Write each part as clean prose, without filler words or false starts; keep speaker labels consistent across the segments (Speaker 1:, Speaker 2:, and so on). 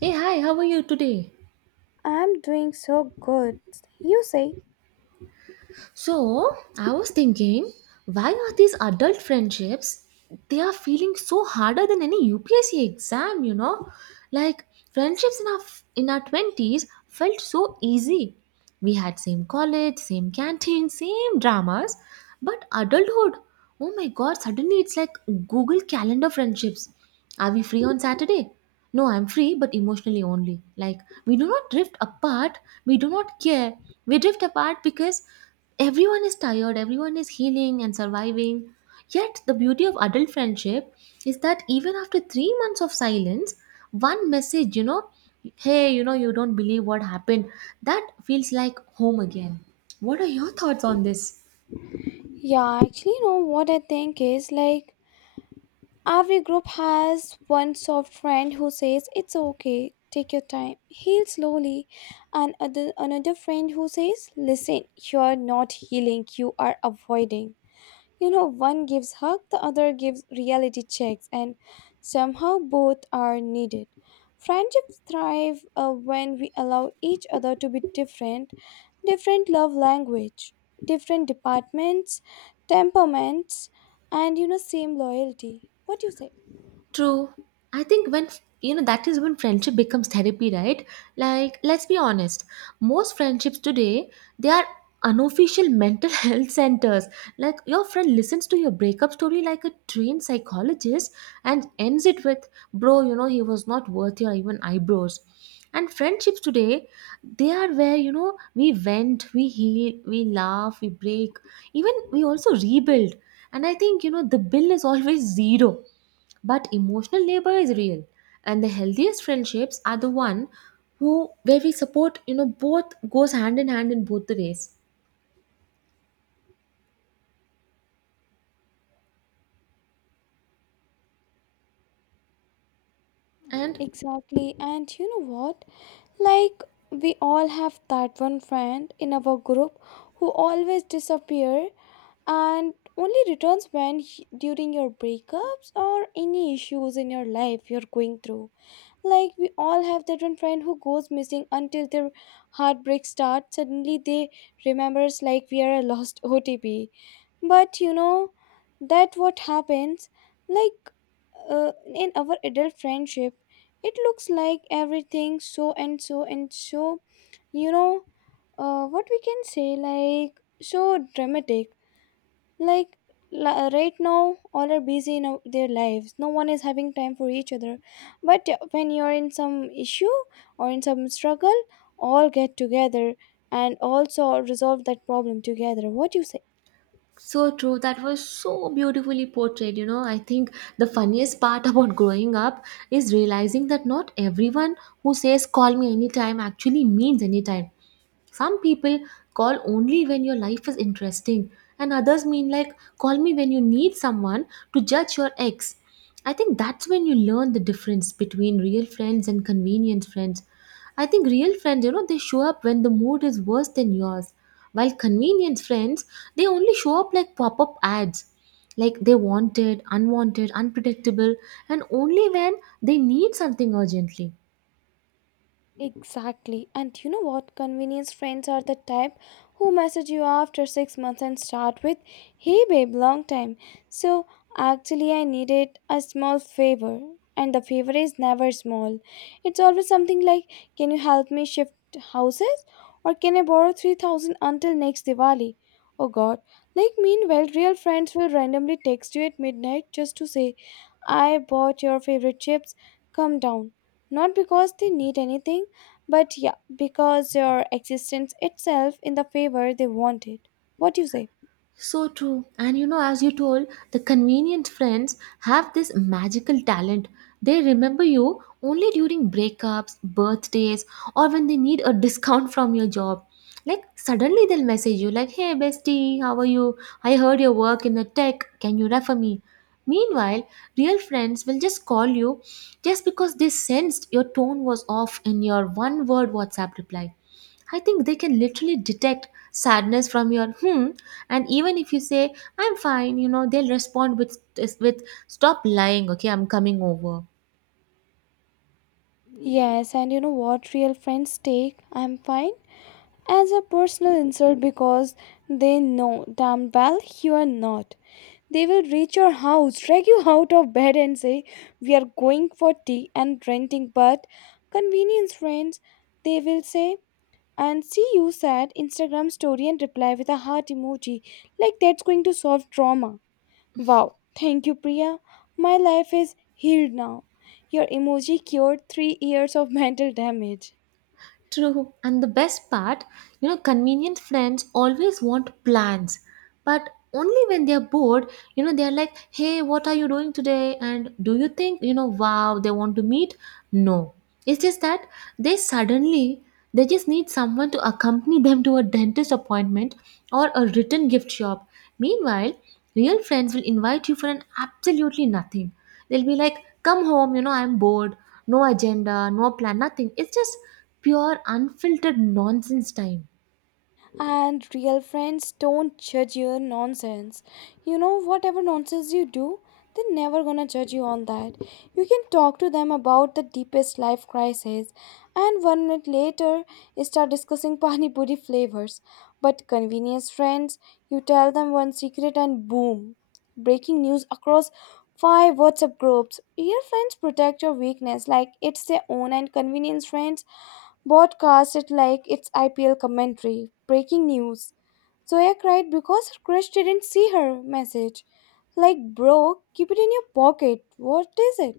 Speaker 1: Hey, hi, how are you today?
Speaker 2: I'm doing so good. You say?
Speaker 1: So, I was thinking, why are these adult friendships, they are feeling so harder than any UPSC exam, you know? Like, friendships in our 20s felt so easy. We had same college, same canteen, same dramas, but adulthood, oh my god, suddenly it's like Google Calendar friendships. Are we free on Saturday? No, I'm free, but emotionally only. Like, we do not drift apart, we do not care. We drift apart because everyone is tired, everyone is healing and surviving. Yet, the beauty of adult friendship is that even after 3 months of silence, one message, hey, you don't believe what happened, that feels like home again. What are your thoughts on this?
Speaker 2: Yeah, actually, you know what I think is like every group has one soft friend who says it's okay, take your time, heal slowly, and another friend who says, listen, you're not healing, you are avoiding. You know, one gives hug, the other gives reality checks, and somehow both are needed. Friendships thrive when we allow each other to be different, different love language, different departments, temperaments, and you know, same loyalty. What do you say?
Speaker 1: True. I think when you know that is when friendship becomes therapy, right? Like let's be honest, most friendships today they are unofficial mental health centers. Like your friend listens to your breakup story like a trained psychologist and ends it with, "Bro, you know he was not worth your even eyebrows." And friendships today, they are where you know we vent, we heal, we laugh, we break, even we also rebuild. And I think you know the bill is always zero, but emotional labor is real, and the healthiest friendships are the one who where we support you know both goes hand in hand in both the ways and
Speaker 2: Exactly. And you know what? Like we all have that one friend in our group who always disappear and only returns during your breakups or any issues in your life you're going through, like we all have that one friend who goes missing until their heartbreak starts. Suddenly they remembers like we are a lost otp. But you know that what happens, like in our adult friendship it looks like everything so and so and so, you know, what we can say, like, so dramatic. like right now all are busy in their lives, no one is having time for each other. But when you're in some issue or in some struggle, all get together and also resolve that problem together. What do you say?
Speaker 1: so true. That was so beautifully portrayed, you know. I think the funniest part about growing up is realizing that not everyone who says call me anytime actually means anytime. Some people call only when your life is interesting, and others mean like call me when you need someone to judge your ex. I think that's when you learn the difference between real friends and convenient friends. I think real friends, you know, they show up when the mood is worse than yours, while convenience friends, they only show up like pop up ads. Like they wanted, unwanted, unpredictable, and only when they need something urgently.
Speaker 2: Mm-hmm. Exactly. And you know what? Convenience friends are the type who message you after 6 months and start with, "Hey babe, long time. So actually, I needed a small favor." And the favor is never small. It's always something like, "Can you help me shift houses?" Or, "Can I borrow 3,000 until next Diwali?" Oh god. Like, meanwhile, real friends will randomly text you at midnight just to say, "I bought your favorite chips. Come down." Not because they need anything, but yeah, because your existence itself in the favor they wanted. What do you say?
Speaker 1: So true. And you know, as you told, the convenient friends have this magical talent. They remember you only during breakups, birthdays, or when they need a discount from your job. Like, suddenly they'll message you, like, hey, bestie, how are you? I heard your work in the tech. Can you refer me? Meanwhile, real friends will just call you just because they sensed your tone was off in your one word WhatsApp reply. I think they can literally detect sadness from your hmm, and even if you say I'm fine, you know, they'll respond with stop lying, okay, I'm coming over.
Speaker 2: Yes, and you know what real friends take? "I'm fine" as a personal insult, because they know damn well you are not. They will reach your house, drag you out of bed, and say, "We are going for tea and renting." But convenience friends, they will say, and see you sad Instagram story and reply with a heart emoji, like that's going to solve trauma. Wow, thank you, Priya. My life is healed now. Your emoji cured 3 years of mental damage.
Speaker 1: True. And the best part, you know, convenient friends always want plans, but only when they're bored. You know, they're like, hey, what are you doing today? And do you think, you know, wow, they want to meet? No. It's just that they suddenly, they just need someone to accompany them to a dentist appointment or a written gift shop. Meanwhile, real friends will invite you for an absolutely nothing. They'll be like, come home, you know, I'm bored. No agenda, no plan, nothing. It's just pure unfiltered nonsense time.
Speaker 2: And real friends don't judge your nonsense. You know, whatever nonsense you do, they're never gonna judge you on that. You can talk to them about the deepest life crisis, and 1 minute later, you start discussing pani puri flavors. But convenience friends, you tell them one secret and boom, breaking news across five WhatsApp groups. Real friends protect your weakness like it's their own, and convenience friends broadcast it like it's IPL commentary, breaking news. "Zoya cried because her crush didn't see her message." Like, bro, keep it in your pocket. What is it?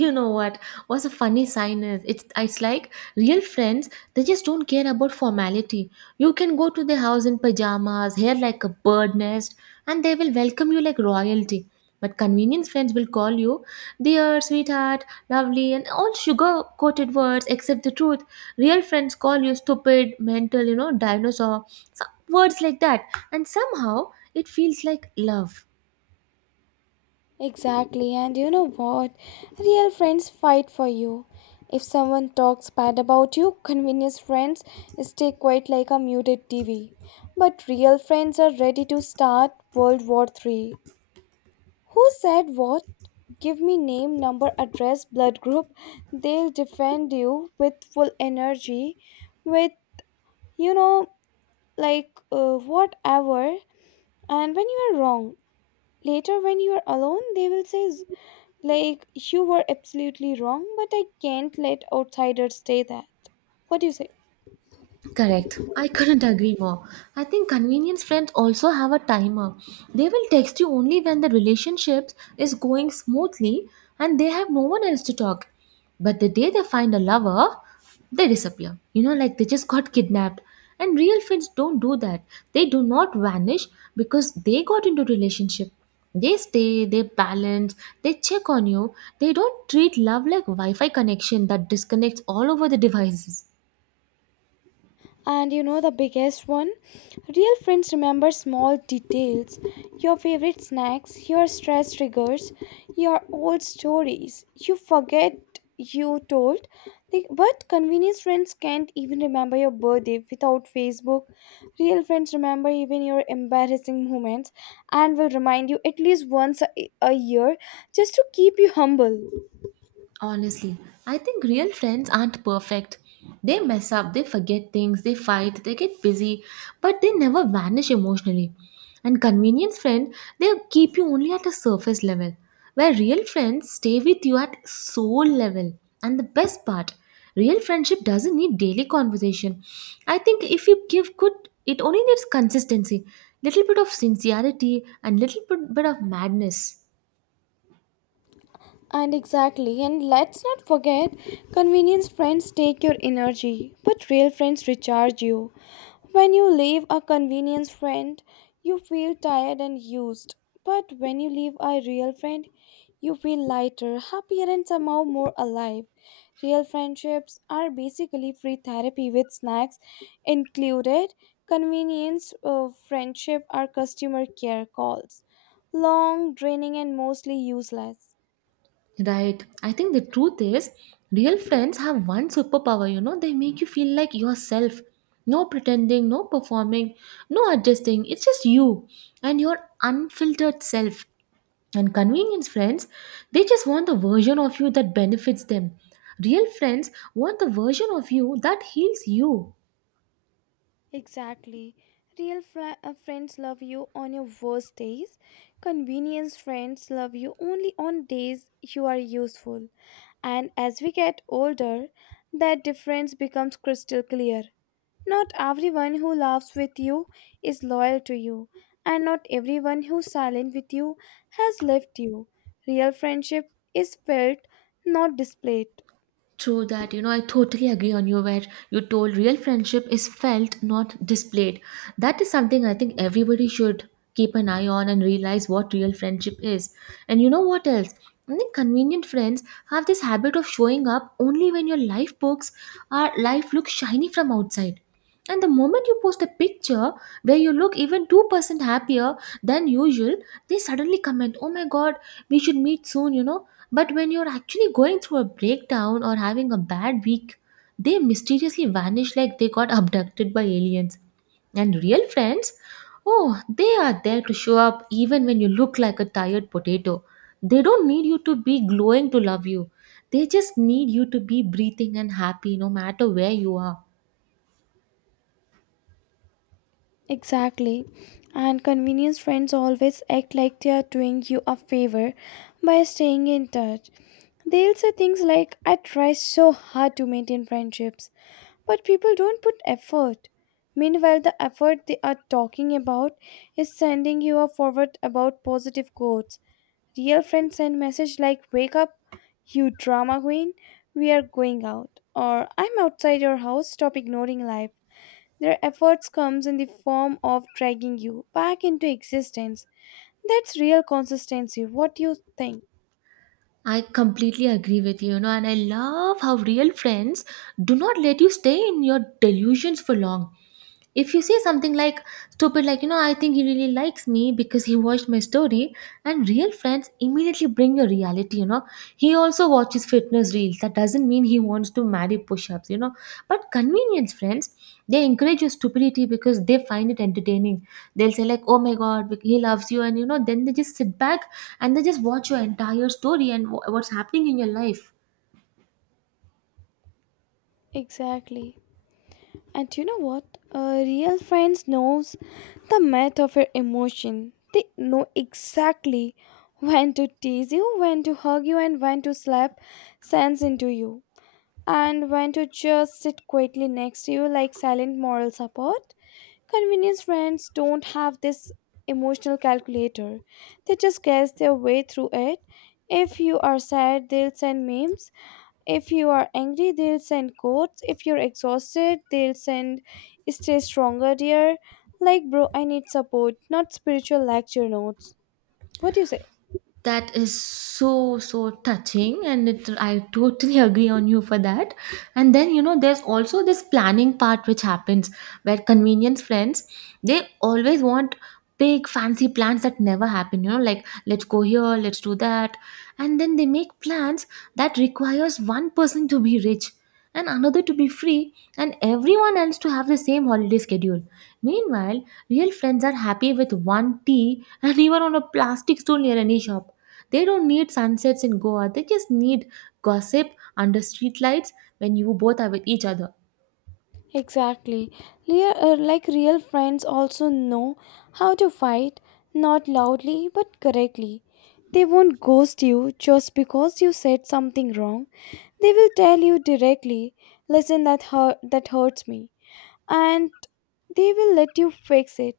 Speaker 1: You know what, what's a funny sign is it's like real friends, they just don't care about formality. You can go to their house in pajamas, hair like a bird nest, and they will welcome you like royalty. But convenience friends will call you dear, sweetheart, lovely, and all sugar coated words except the truth. Real friends call you stupid, mental, you know, dinosaur, some words like that, and somehow it feels like love.
Speaker 2: Exactly, and you know what? Real friends fight for you. If someone talks bad about you, convenience friends stay quiet like a muted TV. But real friends are ready to start World War III. Who said what? Give me name, number, address, blood group. They'll defend you with full energy, with, you know, like, whatever. And when you are wrong, later when you are alone, they will say, like, you were absolutely wrong, but I can't let outsiders say that. What do you say?
Speaker 1: Correct. I couldn't agree more. I think convenience friends also have a timer. They will text you only when the relationship is going smoothly and they have no one else to talk. But the day they find a lover, they disappear. You know, like they just got kidnapped. And real friends don't do that. They do not vanish because they got into relationship. They stay, they balance, they check on you. They don't treat love like Wi-Fi connection that disconnects all over the devices.
Speaker 2: And you know the biggest one? Real friends remember small details, your favorite snacks, your stress triggers, your old stories you forget you told. Like, but convenience friends can't even remember your birthday without Facebook. Real friends remember even your embarrassing moments and will remind you at least once a year just to keep you humble.
Speaker 1: Honestly, I think real friends aren't perfect. They mess up, they forget things, they fight, they get busy, but they never vanish emotionally. And convenience friend, they keep you only at a surface level, where real friends stay with you at soul level. And the best part, real friendship doesn't need daily conversation. I think if you give good, it only needs consistency, little bit of sincerity, and little bit of madness.
Speaker 2: And exactly, and let's not forget convenience friends take your energy, but real friends recharge you. When you leave a convenience friend, you feel tired and used. But when you leave a real friend, you feel lighter, happier, and somehow more alive. Real friendships are basically free therapy with snacks included. Convenience friendship are customer care calls, long, draining, and mostly useless.
Speaker 1: Right. I think the truth is, real friends have one superpower, you know, they make you feel like yourself. No pretending, no performing, no adjusting. It's just you and your unfiltered self. And convenience friends, they just want the version of you that benefits them. Real friends want the version of you that heals you.
Speaker 2: Exactly. Friends love you on your worst days. Convenience friends love you only on days you are useful. And as we get older, that difference becomes crystal clear. Not everyone who laughs with you is loyal to you, and not everyone who's silent with you has left you. Real friendship is felt, not displayed.
Speaker 1: True that, you know. I totally agree on you where you told real friendship is felt, not displayed. That is something I think everybody should keep an eye on and realize what real friendship is. And you know what else? I think convenient friends have this habit of showing up only when your life books are life looks shiny from outside. And the moment you post a picture where you look even 2% happier than usual, they suddenly comment, Oh my god, we should meet soon, you know. But when you're actually going through a breakdown or having a bad week, they mysteriously vanish like they got abducted by aliens. And real friends, oh, they are there to show up even when you look like a tired potato. They don't need you to be glowing to love you, they just need you to be breathing and happy no matter where you are.
Speaker 2: Exactly. And convenience friends always act like they are doing you a favor by staying in touch. They'll say things like, "I try so hard to maintain friendships, but people don't put effort." Meanwhile, the effort they are talking about is sending you a forward about positive quotes. Real friends send message like, "Wake up, you drama queen, we are going out," or, "I'm outside your house, stop ignoring life." Their efforts comes in the form of dragging you back into existence. That's real consistency. What do you think?
Speaker 1: I completely agree with you, you know, and I love how real friends do not let you stay in your delusions for long. If you say something like stupid, like, you know, I think he really likes me because he watched my story, and real friends immediately bring your reality. You know, he also watches fitness reels, that doesn't mean he wants to marry push-ups, you know. But convenience friends, they encourage your stupidity because they find it entertaining. They'll say like, oh my god, he loves you, and you know then they just sit back and they just watch your entire story and what's happening in your life.
Speaker 2: Exactly. And you know what? Real friends knows the math of your emotion. They know exactly when to tease you, when to hug you, and when to slap sense into you, and when to just sit quietly next to you like silent moral support. Convenience friends don't have this emotional calculator. They just guess their way through it. If you are sad, they'll send memes. If you are angry, they'll send quotes. If you're exhausted, they'll send "stay stronger, dear." Like, bro, I need support, not spiritual lecture notes. What do you say?
Speaker 1: That is so so touching, and it I totally agree on you for that. And then, you know, there's also this planning part which happens, where convenience friends, they always want big fancy plans that never happen. You know, like let's go here, let's do that, and then they make plans that requires one person to be rich and another to be free and everyone else to have the same holiday schedule. Meanwhile, real friends are happy with one tea and even on a plastic stool near any shop. They don't need sunsets in Goa. They just need gossip under streetlights when you both are with each other.
Speaker 2: Exactly. Like real friends also know how to fight, not loudly but correctly. They won't ghost you just because you said something wrong. They will tell you directly, listen, that hurts me. And they will let you fix it.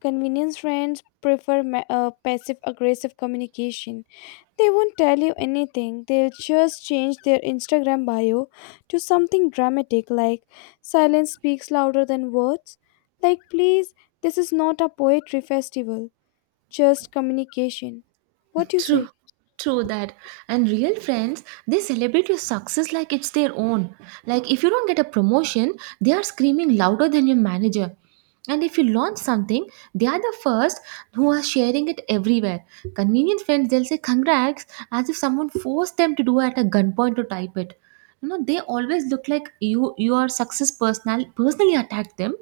Speaker 2: Convenience friends prefer passive aggressive communication. They won't tell you anything, they'll just change their Instagram bio to something dramatic like "silence speaks louder than words." Like, please, this is not a poetry festival, just communication. What do you
Speaker 1: True,
Speaker 2: say?
Speaker 1: true that. And real friends, they celebrate your success like it's their own. Like if you don't get a promotion, they are screaming louder than your manager. And if you launch something, they are the first who are sharing it everywhere. Convenient friends, they'll say congrats as if someone forced them to do at a gunpoint to type it. You know, they always look like you your success personally attacked them,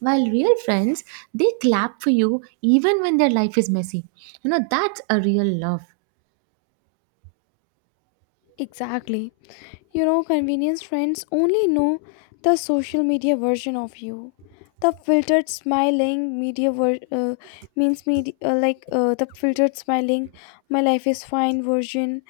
Speaker 1: while real friends, they clap for you even when their life is messy. You know, that's a real love.
Speaker 2: Exactly. You know, convenience friends only know the social media version of you. The filtered smiling media ver- means media like The filtered smiling "my life is fine" version.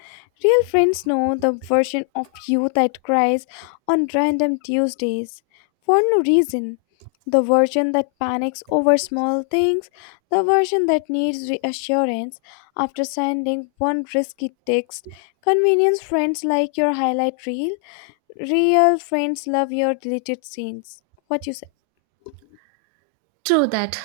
Speaker 2: Real friends know the version of you that cries on random Tuesdays for no reason. The version that panics over small things, the version that needs reassurance after sending one risky text. Convenience friends like your highlight reel. Real friends love your deleted scenes. What you
Speaker 1: True that.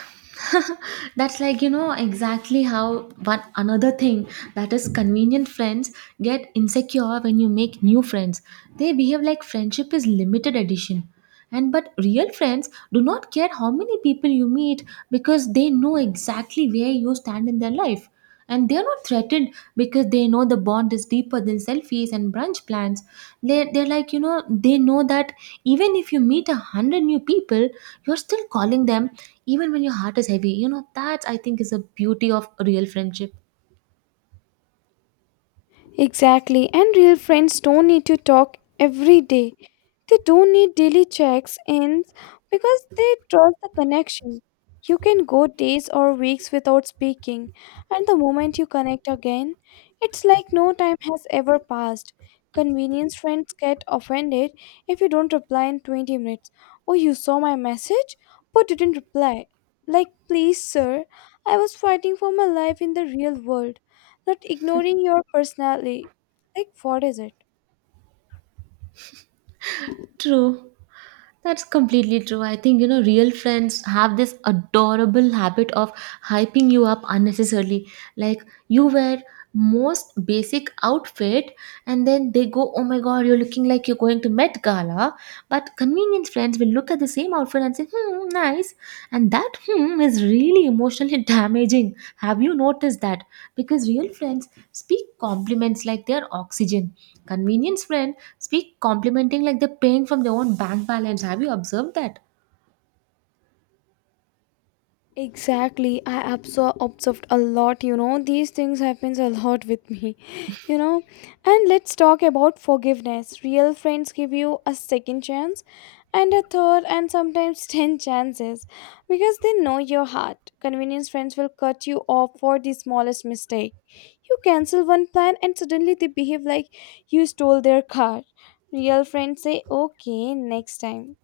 Speaker 1: That's like, you know, exactly how, one another thing that is convenient friends get insecure when you make new friends. They behave like friendship is limited edition. And but real friends do not care how many people you meet because they know exactly where you stand in their life. And they're not threatened because they know the bond is deeper than selfies and brunch plans. They're like, you know, they know that even if you meet 100 new people, you're still calling them even when your heart is heavy. You know, that I think is a beauty of real friendship.
Speaker 2: Exactly, and real friends don't need to talk every day. They don't need daily checks ins because they trust the connection. You can go days or weeks without speaking, and the moment you connect again, it's like no time has ever passed. Convenience friends get offended if you don't reply in 20 minutes. "Oh, you saw my message but didn't reply." Like, please, sir, I was fighting for my life in the real world, not ignoring your personality. Like, what is it?
Speaker 1: True. That's completely true. I think, you know, real friends have this adorable habit of hyping you up unnecessarily. Like, you wear most basic outfit and then they go, oh my god, you're looking like you're going to met gala. But convenience friends will look at the same outfit and say, hmm, nice, and that hmm is really emotionally damaging. Have you noticed that? Because real friends speak compliments like their oxygen, convenience friend speak complimenting like they're paying from their own bank balance. Have you observed that?
Speaker 2: Exactly. I observed a lot, you know. These things happens a lot with me, you know. And let's talk about forgiveness. Real friends give you a second chance and a third and sometimes 10 chances because they know your heart. Convenience friends will cut you off for the smallest mistake. You cancel one plan and suddenly they behave like you stole their car. Real friends say, "Okay, next time."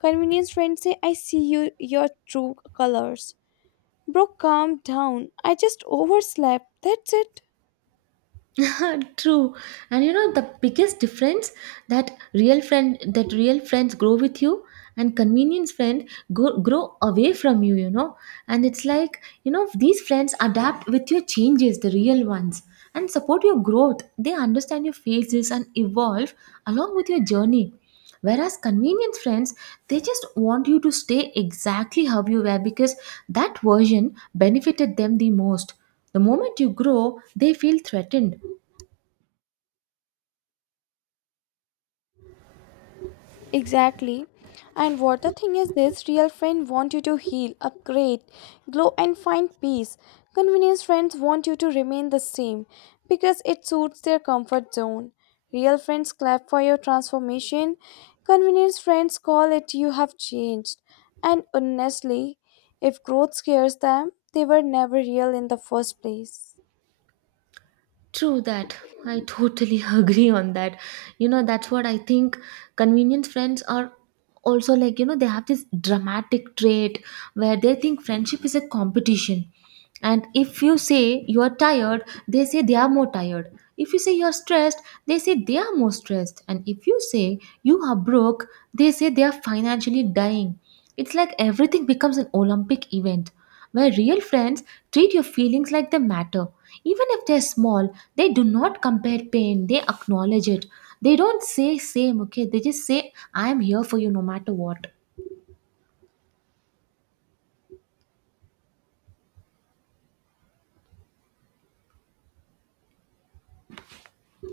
Speaker 2: Convenience friends say, "I see you your true colors." Bro, calm down. I just overslept. That's it.
Speaker 1: Yeah, true. And you know the biggest difference that real friends grow with you and convenience grow away from you, you know. And it's like, these friends adapt with your changes, the real ones, and support your growth. They understand your phases and evolve along with your journey. Whereas convenience friends, they just want you to stay exactly how you were because that version benefited them the most. The moment you grow, they feel threatened.
Speaker 2: Exactly. And what the thing is, this real friend want you to heal, upgrade, glow and find peace. Convenience friends want you to remain the same because it suits their comfort zone. Real friends clap for your transformation. Convenience friends call it, "you have changed." And honestly, if growth scares them, they were never real in the first place.
Speaker 1: True that. I totally agree on that. That's what I think. Convenience friends are also like, they have this dramatic trait where they think friendship is a competition. And if you say you are tired, they say they are more tired. If you say you are stressed, they say they are more stressed. And if you say you are broke, they say they are financially dying. It's like everything becomes an Olympic event where real friends treat your feelings like they matter. Even if they're small, they do not compare pain, they acknowledge it. They don't say same, okay? They just say, I am here for you no matter what.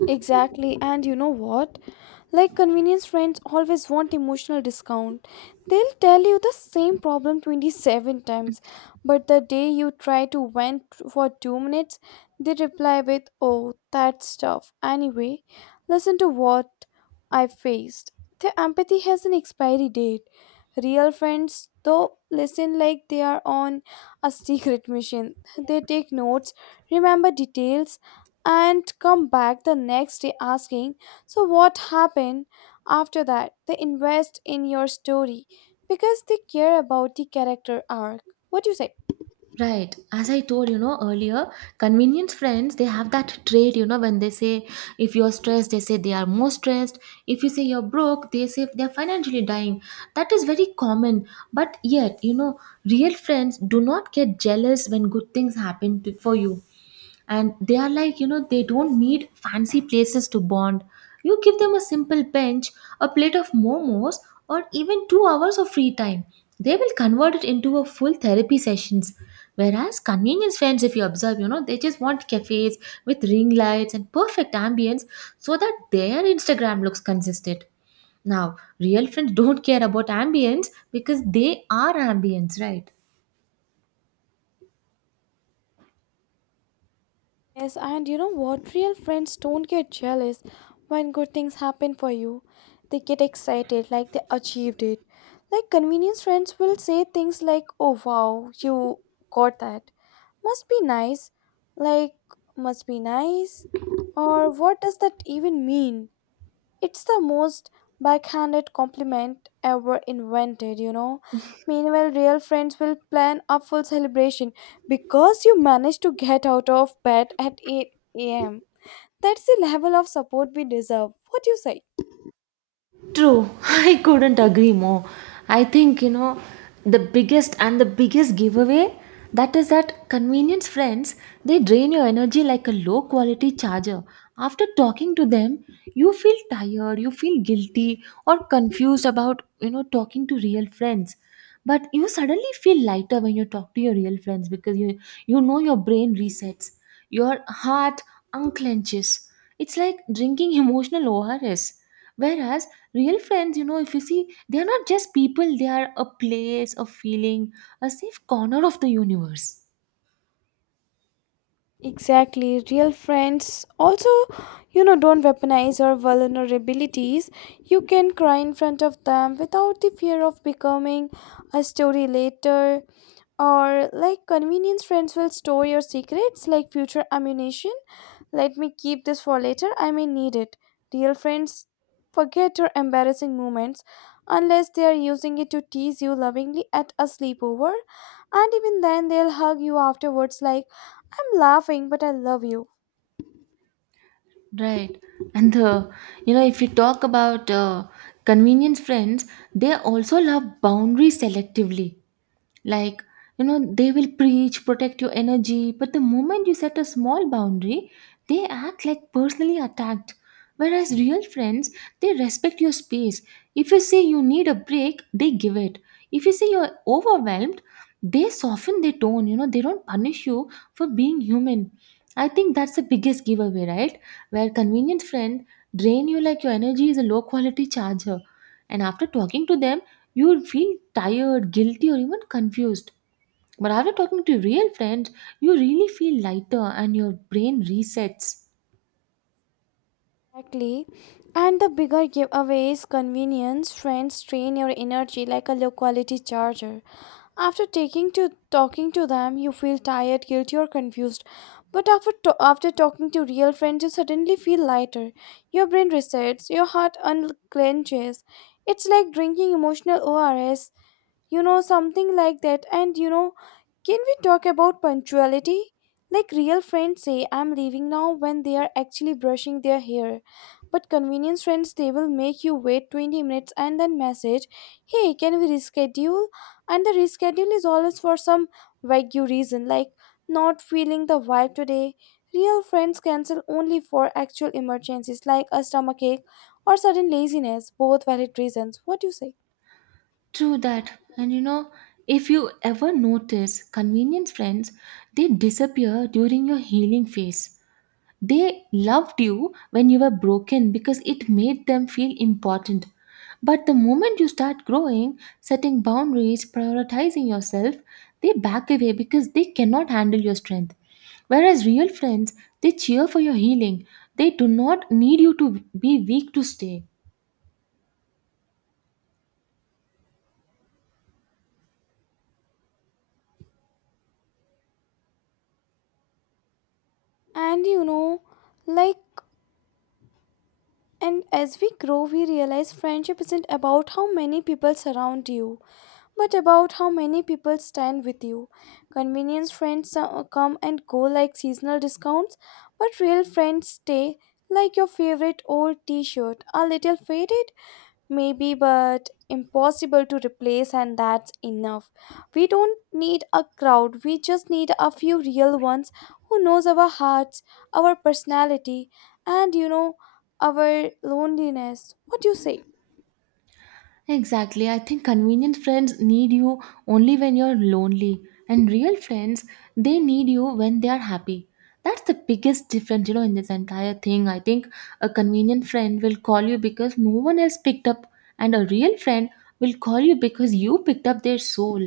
Speaker 2: Exactly, and you know what? Like convenience friends always want emotional discount. They'll tell you the same problem 27 times, but the day you try to vent for 2 minutes, they reply with, "Oh, that's tough. Anyway, listen to what I faced." Their empathy has an expiry date. Real friends, though, listen like they are on a secret mission. They take notes, remember details, and come back the next day asking, "So, what happened after that?" They invest in your story because they care about the character arc. What do you say?
Speaker 1: Right. As I told earlier, convenience friends they have that trait, you know, when they say if you're stressed, they say they are more stressed. If you say you're broke, they say they're financially dying. That is very common. But yet, you know, real friends do not get jealous when good things happen for you, and they are like, you know, they don't need fancy places to bond. You give them a simple bench, a plate of momos, or even 2 hours of free time. They will convert it into a full therapy sessions. Whereas convenience friends, if you observe, you know, they just want cafes with ring lights and perfect ambience so that their Instagram looks consistent. Now real friends don't care about ambience because they are ambience, right?
Speaker 2: Yes, and you know what? Real friends don't get jealous when good things happen for you. They get excited like they achieved it. Like convenience friends will say things like, "Oh wow, you got that. Must be nice." Like, must be nice. Or what does that even mean? It's the most backhanded compliment ever invented, you know. Meanwhile, real friends will plan a full celebration because you managed to get out of bed at 8 a.m. That's the level of support we deserve. What do you say?
Speaker 1: True, I couldn't agree more. I think, you know, the biggest and the biggest giveaway that is that convenience friends, they drain your energy like a low quality charger. After talking to them, you feel tired, you feel guilty or confused about, you know, talking to real friends, but you suddenly feel lighter when you talk to your real friends because your brain resets, your heart unclenches. It's like drinking emotional ors. Whereas real friends, you know, if you see, they are not just people, they are a place, a feeling, a safe corner of the universe,
Speaker 2: Exactly. Real friends also, don't weaponize your vulnerabilities. You can cry in front of them without the fear of becoming a story later. Or, like, convenience friends will store your secrets like future ammunition. Let me keep this for later. I may need it. Real friends forget your embarrassing moments unless they are using it to tease you lovingly at a sleepover. And even then, they'll hug you afterwards like, I'm laughing, but I love you.
Speaker 1: right? And the, you know, if you talk about convenience friends, they also love boundaries selectively. Like, you know, they will preach protect your energy, but the moment you set a small boundary, they act like personally attacked. Whereas real friends, they respect your space. If you say you need a break, they give it. If you say you're overwhelmed, they soften their tone. You know, they don't punish you for being human. I think that's the biggest giveaway, right? Where convenient friend drain you like your energy is a low quality charger, and after talking to them, you would feel tired, guilty, or even confused. But after talking to real friends, you really feel lighter and your brain resets.
Speaker 2: Exactly. And the bigger giveaway is convenience. Friends drain your energy like a low quality charger. After taking to talking to them, you feel tired, guilty, or confused. But after talking to real friends, you suddenly feel lighter. Your brain resets, your heart unclenches. It's like drinking emotional ORS. You know something like that. And you know can we talk about punctuality? Like, real friends say, I'm leaving now, when they are actually brushing their hair. But convenience friends, they will make you wait 20 minutes and then message, hey, can we reschedule? And the reschedule is always for some vague reason, like not feeling the vibe today. Real friends cancel only for actual emergencies like a stomachache or sudden laziness, both valid reasons. What do you say?
Speaker 1: True that. And you know, if you ever notice convenience friends, they disappear during your healing phase. They loved you when you were broken because it made them feel important. But the moment you start growing, setting boundaries, prioritizing yourself, they back away because they cannot handle your strength. Whereas real friends, they cheer for your healing. They do not need you to be weak to stay.
Speaker 2: And you know, like, And as we grow, we realize friendship isn't about how many people surround you, but about how many people stand with you. Convenience friends come and go like seasonal discounts, but real friends stay like your favorite old t shirt, a little faded maybe, but impossible to replace, and that's enough. We don't need a crowd, we just need a few real ones who knows our hearts, our personality, and our loneliness. What do you say?
Speaker 1: Exactly. I think convenient friends need you only when you're lonely, and real friends, they need you when they are happy. That's the biggest difference, you know, in this entire thing. I think a convenient friend will call you because no one else picked up, and a real friend will call you because you picked up their soul.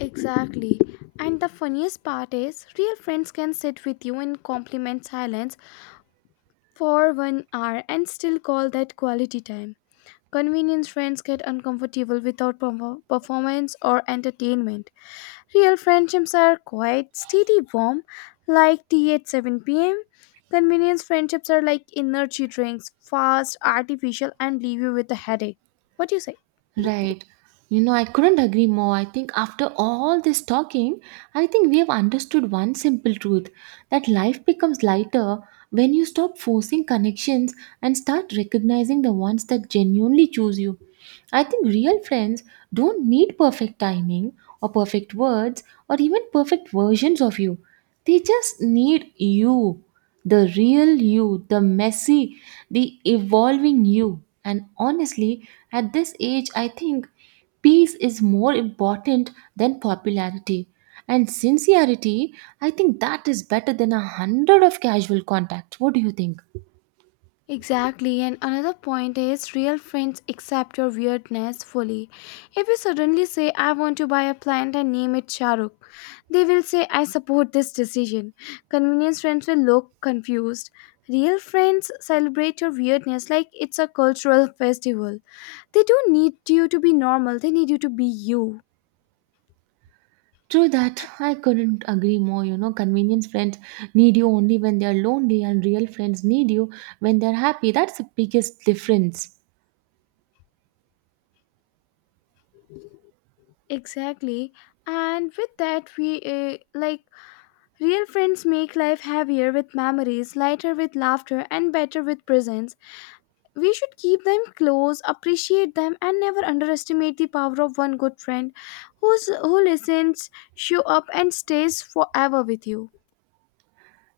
Speaker 2: Exactly. And the funniest part is, real friends can sit with you in compliment silence for 1 hour and still call that quality time. Convenience friends get uncomfortable without performance or entertainment. Real friendships are quite steady, warm, like tea at 7 pm. Convenience friendships are like energy drinks, fast, artificial, and leave you with a headache. What do you say?
Speaker 1: Right. You know, I couldn't agree more. I think after all this talking, I think we have understood one simple truth that life becomes lighter when you stop forcing connections and start recognizing the ones that genuinely choose you. I think real friends don't need perfect timing or perfect words or even perfect versions of you. They just need you, the real you, the messy, the evolving you. And honestly, at this age, I think peace is more important than popularity. And sincerity, I think that is better than 100 of casual contacts. What do you think?
Speaker 2: Exactly, and another point is real friends accept your weirdness fully. If you suddenly say, I want to buy a plant and name it Shahrukh, they will say, I support this decision. Convenience friends will look confused. Real friends celebrate your weirdness like it's a cultural festival. They don't need you to be normal, they need you to be you.
Speaker 1: True that, I couldn't agree more. You know, convenience friends need you only when they are lonely, and real friends need you when they're happy. That's the biggest difference.
Speaker 2: Exactly, and with that, we like real friends make life heavier with memories, lighter with laughter, and better with presence. We should keep them close, appreciate them, and never underestimate the power of one good friend who listens, show up, and stays forever with you.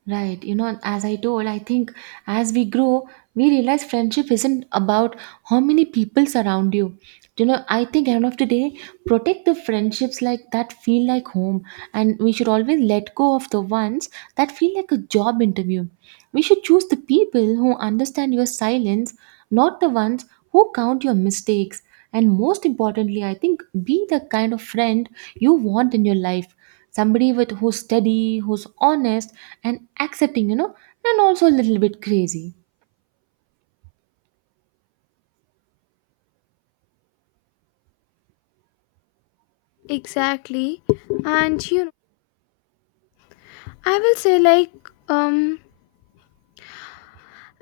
Speaker 1: Right. You know, as I told, I think as we grow, we realize friendship isn't about how many people surround you. You know, I think end of the day, protect the friendships like that feel like home, and we should always let go of the ones that feel like a job interview. We should choose the people who understand your silence, not the ones who count your mistakes. And most importantly, I think be the kind of friend you want in your life. Somebody with who's steady, who's honest and accepting, you know, and also a little bit crazy.
Speaker 2: Exactly. And I will say, like, um,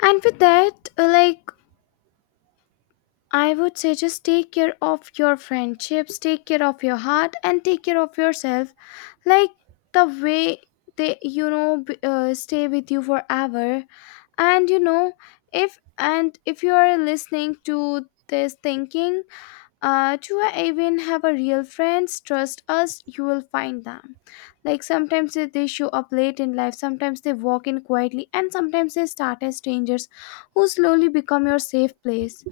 Speaker 2: and with that, I would say just take care of your friendships, take care of your heart, and take care of yourself like the way they stay with you forever. And if you are listening to this thinking, do I even have a real friends, trust us, you will find them. Like, sometimes they show up late in life, sometimes they walk in quietly, and sometimes they start as strangers who slowly become your safe place.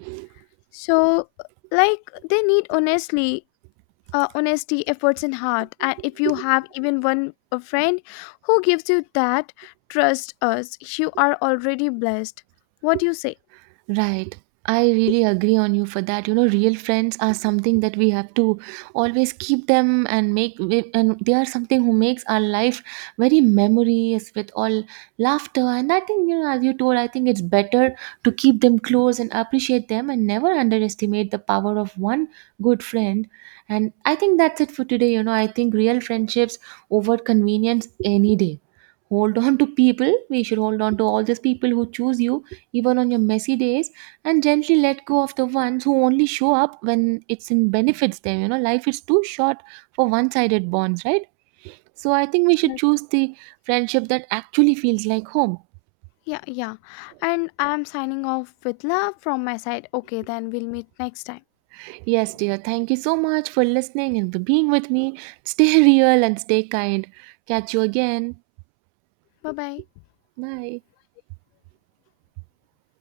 Speaker 2: So, like, they need, honestly, honesty, efforts, and heart. And if you have even one a friend who gives you that, trust us, you are already blessed. What do you say?
Speaker 1: Right. I really agree on you for that. You know, real friends are something that we have to always keep them and make, and they are something who makes our life very memories with all laughter. And I think, you know, as you told, I think it's better to keep them close and appreciate them and never underestimate the power of one good friend. And I think that's it for today. You know, I think real friendships over convenience any day. Hold on to people. We should hold on to all those people who choose you even on your messy days, and gently let go of the ones who only show up when it's in benefits them. You know, life is too short for one sided bonds, right? So I think we should
Speaker 2: Exactly.
Speaker 1: choose the friendship that actually feels like home.
Speaker 2: Yeah, yeah. And I'm signing off with love from my side. Okay, then we'll meet next time.
Speaker 1: Yes, dear, thank you so much for listening and for being with me. Stay real and stay kind. Catch you again.
Speaker 2: Bye bye.
Speaker 1: Bye.